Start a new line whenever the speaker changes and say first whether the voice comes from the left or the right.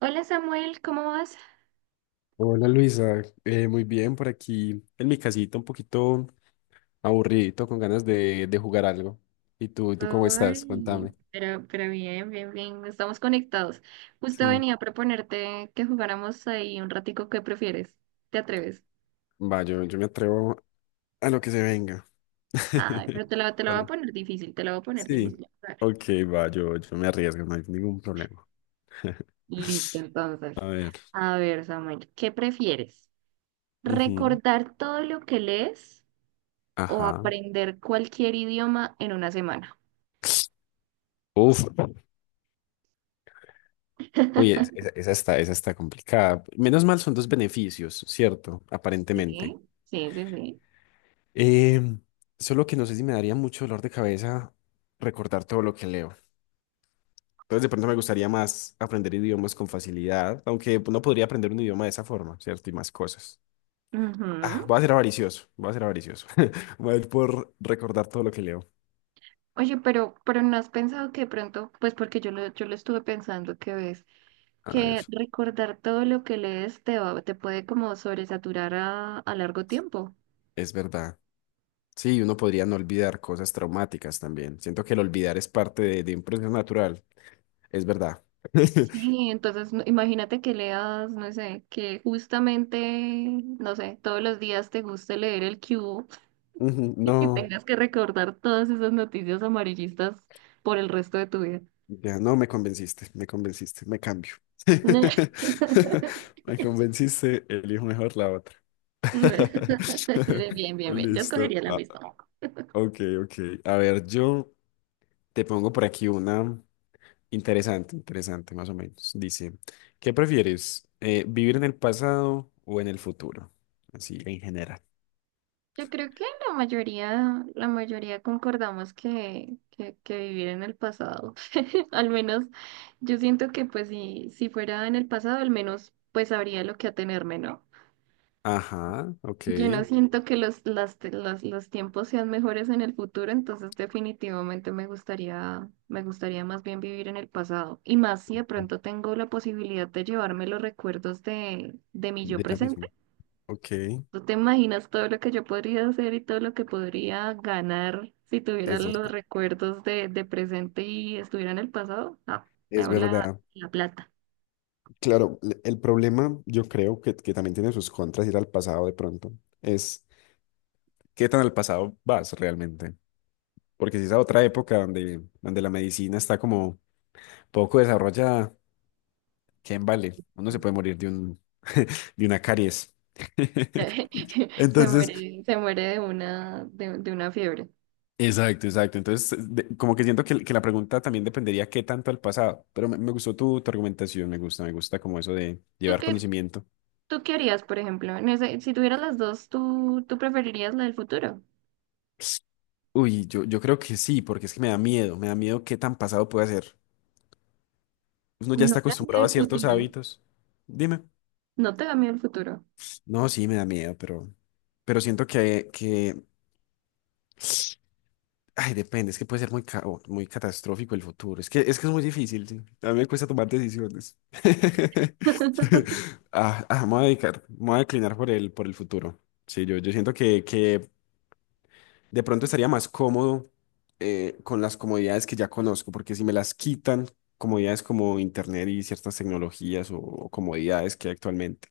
right: Hola Samuel, ¿cómo vas?
left: Hola Luisa. Muy bien por aquí en mi casita, un poquito aburridito, con ganas de jugar algo. Y tú cómo estás?
right: Ay,
left: Cuéntame.
right: pero bien, bien, bien, estamos conectados. Justo
left: Sí,
right: venía a proponerte que jugáramos ahí un ratico, ¿qué prefieres? ¿Te atreves?
left: va, yo me atrevo a lo que se venga.
right: Ay, pero te la voy a
left: Bueno,
right: poner difícil, te la voy a poner
left: sí,
right: difícil. A ver.
left: ok, va, yo me arriesgo, no hay ningún problema.
right: Listo, entonces.
left: A ver,
right: A ver, Samuel, ¿qué prefieres?
left: ujú,
right: ¿Recordar todo lo que lees o
left: ajá.
right: aprender cualquier idioma en una semana?
left: Uf, Esa, esa está complicada. Menos mal son dos beneficios, ¿cierto?
right: Sí,
left: Aparentemente.
right: sí, sí, sí.
left: Em, Solo que no sé si me daría mucho dolor de cabeza recordar todo lo que leo. Entonces, de pronto me gustaría más aprender idiomas con facilidad, aunque pues, no podría aprender un idioma de esa forma, ¿cierto? Y más cosas. Ah,
right: Ujú.
left: voy a ser avaricioso, voy a ser avaricioso. Voy a ir por recordar todo lo que leo.
right: Oye, pero no has pensado que de pronto, pues porque yo lo estuve pensando que ves,
left: A
right: que
left: ver,
right: recordar todo lo que lees te puede como sobresaturar a largo tiempo.
left: es verdad. Sí, uno podría no olvidar cosas traumáticas también. Siento que el olvidar es parte de un proceso natural. Es verdad.
right: Sí, entonces imagínate que leas, no sé, que justamente, no sé, todos los días te guste leer el cubo
left: Ujú,
right: y que
left: no.
right: tengas que recordar todas esas noticias amarillistas por el resto de tu vida.
left: Ya, no me convenciste, me convenciste, me cambio. Me convenciste, elijo mejor la otra.
right: No. Bien, bien, bien, yo escogería
left: Listo.
right: la
left: Ah,
right: misma.
left: ok, ok. A ver, yo te pongo por aquí una interesante, interesante, más o menos. Dice, ¿qué prefieres? ¿Vivir en el pasado o en el futuro? Así, en general.
right: Yo creo que la mayoría concordamos que, que vivir en el pasado. Al menos yo siento que pues si, si fuera en el pasado, al menos pues sabría lo que atenerme, ¿no?
left: Ajá, ok.
right: Yo no siento que los, los tiempos sean mejores en el futuro, entonces definitivamente me gustaría más bien vivir en el pasado. Y más si de pronto tengo la posibilidad de llevarme los recuerdos de mi yo
left: De ya mismo.
right: presente.
left: Ok, es
right: ¿Tú te imaginas todo lo que yo podría hacer y todo lo que podría ganar si tuviera los
left: verdad.
right: recuerdos de presente y estuviera en el pasado? No, me
left: Es
right: hago la,
left: verdad.
right: la plata.
left: Claro, el problema yo creo que también tiene sus contras ir al pasado de pronto. Es qué tan al pasado vas realmente. Porque si es a otra época donde, donde la medicina está como poco desarrollada, ¿quién vale? Uno se puede morir de un, de una caries. Entonces,
right: Se muere de una fiebre.
left: exacto, exacto. Entonces, como que siento que la pregunta también dependería qué tanto al pasado. Pero me gustó tu, tu argumentación, me gusta como eso de
right: ¿Tú
left: llevar
right: qué,
left: conocimiento.
right: tú qué harías, por ejemplo? Si tuvieras las dos, ¿tú, tú preferirías la del futuro?
left: Uy, yo creo que sí, porque es que me da miedo qué tan pasado puede ser. Uno ya
right: No
left: está
right: te da miedo
left: acostumbrado a
right: el
left: ciertos
right: futuro.
left: hábitos. Dime.
right: No te da miedo el futuro.
left: No, sí, me da miedo, pero siento que ay, depende, es que puede ser muy, o muy catastrófico el futuro. Es que, es que es muy difícil, sí. A mí me cuesta tomar decisiones. Ah, ah, me voy a dedicar, me voy a declinar por el futuro. Sí, yo siento que de pronto estaría más cómodo con las comodidades que ya conozco, porque si me las quitan, comodidades como internet y ciertas tecnologías o comodidades que hay actualmente,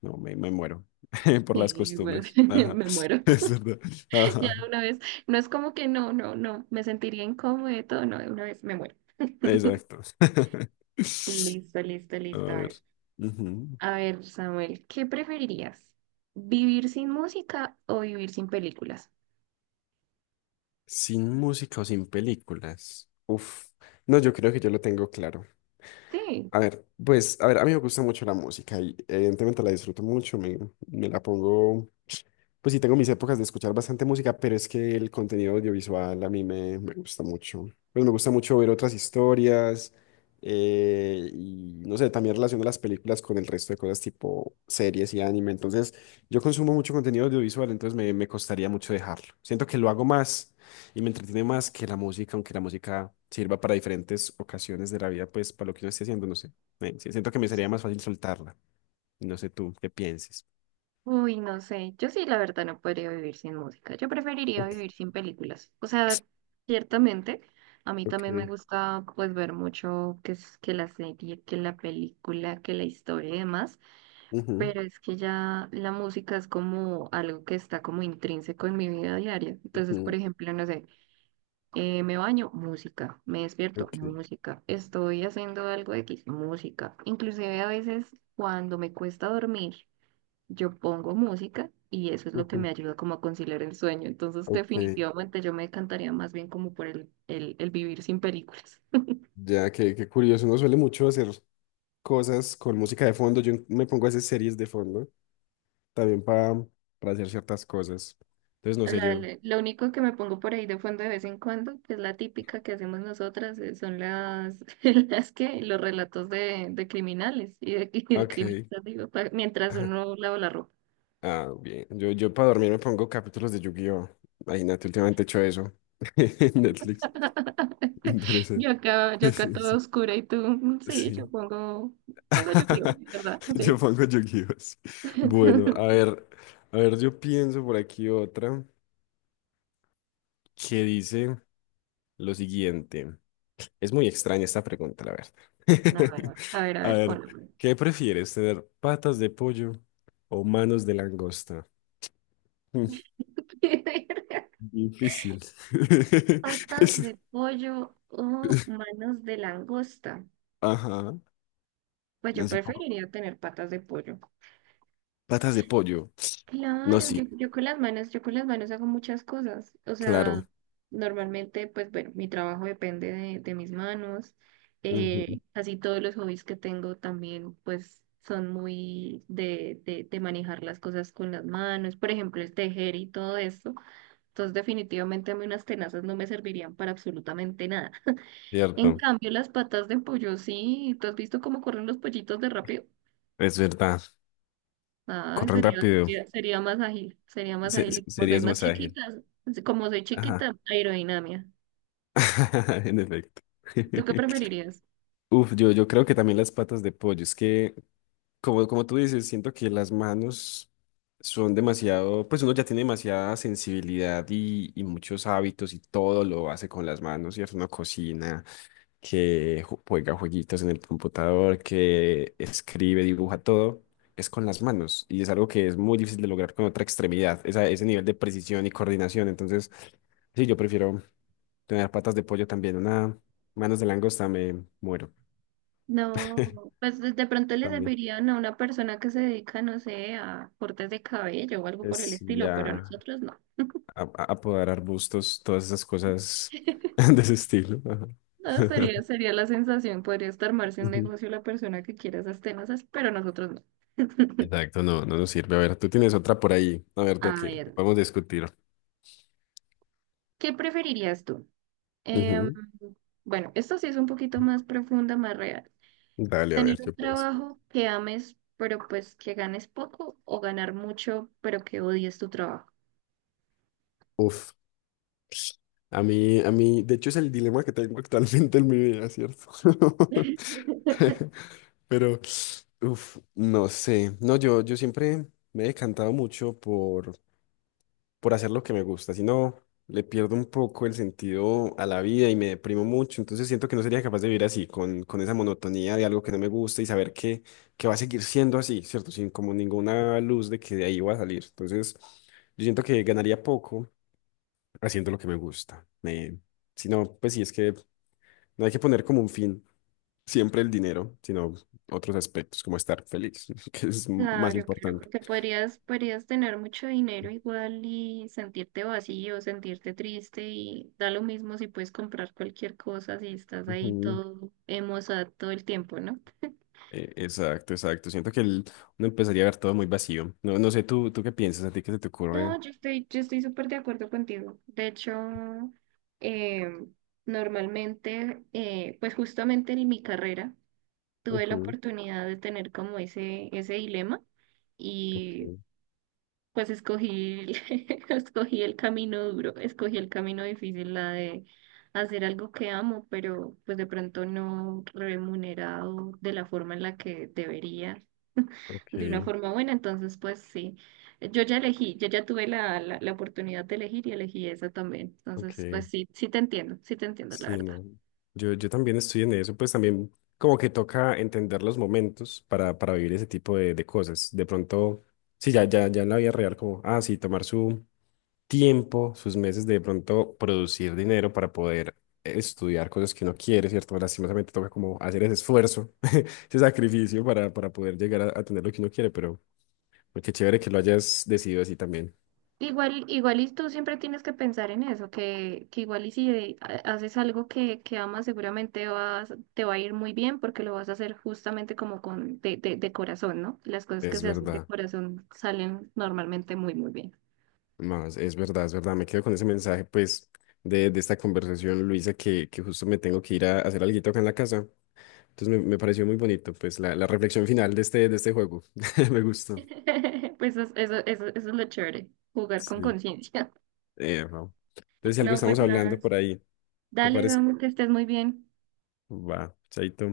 left: no, me muero por las
right: Sí, pues,
left: costumbres. Ajá,
right: me muero.
left: es verdad.
right: Ya
left: Ajá,
right: de una vez, no es como que no, no, no, me sentiría incómodo y todo, no, de una vez me muero.
left: exacto.
right: Listo, listo,
left: A
right: listo.
left: ver. Ujú.
right: A ver, Samuel, ¿qué preferirías? ¿Vivir sin música o vivir sin películas?
left: Sin música o sin películas. Uf. No, yo creo que yo lo tengo claro.
right: Sí,
left: A ver, pues, a ver, a mí me gusta mucho la música y evidentemente la disfruto mucho, me la pongo. Pues sí, tengo mis épocas de escuchar bastante música, pero es que el contenido audiovisual a mí me, me gusta mucho. Pues me gusta mucho ver otras historias, y no sé, también relaciono las películas con el resto de cosas tipo series y anime. Entonces, yo consumo mucho contenido audiovisual, entonces me costaría mucho dejarlo. Siento que lo hago más y me entretiene más que la música, aunque la música sirva para diferentes ocasiones de la vida, pues para lo que uno esté haciendo, no sé. Sí, siento que me sería más fácil soltarla. No sé tú qué pienses.
right: uy, no sé, yo sí, la verdad, no podría vivir sin música. Yo preferiría
left: Ok.
right: vivir sin películas. O sea, ciertamente, a mí también me
left: Ok.
right: gusta, pues, ver mucho que, que la serie, que la película, que la historia y demás.
left: Ujú.
right: Pero es que ya la música es como algo que está como intrínseco en mi vida diaria. Entonces, por
left: Mm,
right: ejemplo, no sé, me baño, música, me despierto,
left: ok,
right: música, estoy haciendo algo X, música. Inclusive a veces cuando me cuesta dormir, yo pongo música y eso es lo que
left: ujú,
right: me ayuda como a conciliar el sueño. Entonces,
left: ok.
right: definitivamente yo me decantaría más bien como por el vivir sin películas.
left: Ya, que qué qué curioso. Uno suele mucho hacer cosas con música de fondo. Yo me pongo a hacer series de fondo también para hacer ciertas cosas. Entonces, no sé, yo.
right: Lo único que me pongo por ahí de fondo de vez en cuando, que es la típica que hacemos nosotras, son las, las que, los relatos de criminales y de crímenes,
left: Ok.
right: digo, mientras uno lava la ropa.
left: Ah, bien. Yo para dormir me pongo capítulos de Yu-Gi-Oh! Ay, Nati, últimamente he hecho eso. En Netflix. Interesante.
right: Yo acá toda oscura y tú, sí, yo
left: Sí.
right: pongo, pongo yo ¿verdad?
left: Yo
right: Sí.
left: pongo Yu-Gi-Oh! Sí. Bueno, a ver. A ver, yo pienso por aquí otra que dice. Lo siguiente, es muy extraña esta pregunta, la verdad.
right: A ver, a ver, a
left: A
right: ver,
left: ver,
right: ponlo.
left: ¿qué prefieres, tener patas de pollo o manos de langosta? Mm, Difícil.
right: Patas de
left: Es-
right: pollo o manos de langosta.
left: Ajá,
right: Pues yo
left: así poco.
right: preferiría tener patas de pollo.
left: Patas de pollo. No,
right: Claro, yo,
left: sí,
right: yo con las manos, yo con las manos hago muchas cosas. O sea,
left: claro.
right: normalmente, pues bueno, mi trabajo depende de mis manos.
left: Ujú,
right: Así todos los hobbies que tengo también, pues son muy de, de manejar las cosas con las manos. Por ejemplo, el tejer y todo esto. Entonces, definitivamente a mí unas tenazas no me servirían para absolutamente nada. En
left: cierto,
right: cambio, las patas de pollo, sí. ¿Tú has visto cómo corren los pollitos de rápido?
left: es verdad.
right: Ah,
left: Corren
right: sería,
left: rápido.
right: sería, sería más ágil, sería más ágil. Y como soy
left: Serías
right: más
left: más ágil.
right: chiquita, como soy
left: Ajá,
right: chiquita, aerodinámica.
left: en efecto.
right: ¿Tú qué preferirías?
left: Uf, yo creo que también las patas de pollo. Es que como, como tú dices, siento que las manos son demasiado, pues uno ya tiene demasiada sensibilidad y muchos hábitos y todo lo hace con las manos, ¿cierto? Uno cocina, que juega jueguitos en el computador, que escribe, dibuja, todo es con las manos y es algo que es muy difícil de lograr con otra extremidad, ese nivel de precisión y coordinación. Entonces, sí, yo prefiero tener patas de pollo también, una manos de langosta me muero
right: No, pues de pronto le
left: también.
right: servirían a una persona que se dedica, no sé, a cortes de cabello o algo por el
left: Es
right: estilo, pero a
left: ya.
right: nosotros no.
left: Apoderar bustos, todas esas cosas de ese estilo. Ajá.
right: No, sería, sería la sensación, podrías armarse un
left: Ujú.
right: negocio la persona que quiera esas tenazas, pero nosotros no.
left: Exacto, no, no nos sirve. A ver, tú tienes otra por ahí, a ver
right: A
left: de qué
right: ver,
left: podemos discutir.
right: ¿qué preferirías tú? Em,
left: Ujú.
right: bueno, esto sí es un poquito más profunda, más real.
left: Dale, a
right: Tener
left: ver,
right: un
left: yo pienso.
right: trabajo que ames, pero pues que ganes poco o ganar mucho, pero que odies tu trabajo.
left: Uf, a mí, de hecho es el dilema que tengo actualmente en mi vida, ¿cierto? Pero, uf, no sé. No, yo siempre me he decantado mucho por hacer lo que me gusta, si no, le pierdo un poco el sentido a la vida y me deprimo mucho, entonces siento que no sería capaz de vivir así, con esa monotonía de algo que no me gusta y saber que va a seguir siendo así, ¿cierto? Sin como ninguna luz de que de ahí va a salir. Entonces, yo siento que ganaría poco haciendo lo que me gusta. Me, si no, pues sí, es que no hay que poner como un fin siempre el dinero, sino otros aspectos, como estar feliz, que es más
right: Claro, claro,
left: importante.
right: porque podrías, podrías tener mucho dinero igual y sentirte vacío, sentirte triste y da lo mismo si puedes comprar cualquier cosa, si estás ahí
left: Ujú.
right: todo emocionado todo el tiempo, ¿no?
left: Exacto, exacto. Siento que uno empezaría a ver todo muy vacío. No, no sé, tú qué piensas, a ti qué se te ocurre.
right: No, yo estoy súper de acuerdo contigo. De hecho, eh, normalmente, pues justamente en mi carrera, tuve la
left: Ujú,
right: oportunidad de tener como ese dilema y pues escogí, escogí el camino duro, escogí el camino difícil, la de hacer algo que amo, pero pues de pronto no remunerado de la forma en la que debería,
left: ok,
right: de una forma buena. Entonces, pues sí, yo ya elegí, yo ya tuve la oportunidad de elegir y elegí esa también. Entonces, pues
left: ok.
right: sí, sí te entiendo, la
left: Sí,
right: verdad.
left: no. Yo también estoy en eso, pues también como que toca entender los momentos para vivir ese tipo de cosas. De pronto, sí, ya, ya, ya en la vida real, como, ah, sí, tomar su, tiempo, sus meses de pronto producir dinero para poder estudiar cosas que uno quiere, ¿cierto? Lastimosamente toca como hacer ese esfuerzo, ese sacrificio para poder llegar a tener lo que uno quiere, pero qué chévere que lo hayas decidido así también.
right: Igual, igual y tú siempre tienes que pensar en eso, que igual y si haces algo que amas, seguramente vas, te va a ir muy bien porque lo vas a hacer justamente como con de, de corazón, ¿no? Las cosas que
left: Es
right: se hacen de
left: verdad,
right: corazón salen normalmente muy, muy bien.
left: más, es verdad, es verdad. Me quedo con ese mensaje, pues, de esta conversación, Luisa, que justo me tengo que ir a, hacer alguito acá en la casa. Entonces me pareció muy bonito, pues, la reflexión final de este juego. Me gustó.
right: Pues eso es lo chévere, jugar con
left: Sí.
right: conciencia.
left: No. Entonces, si algo
right: No, pues
left: estamos
right: nada.
left: hablando por ahí, ¿te
right: Dale,
left: parece?
right: Don, que estés muy bien.
left: Va, chaito.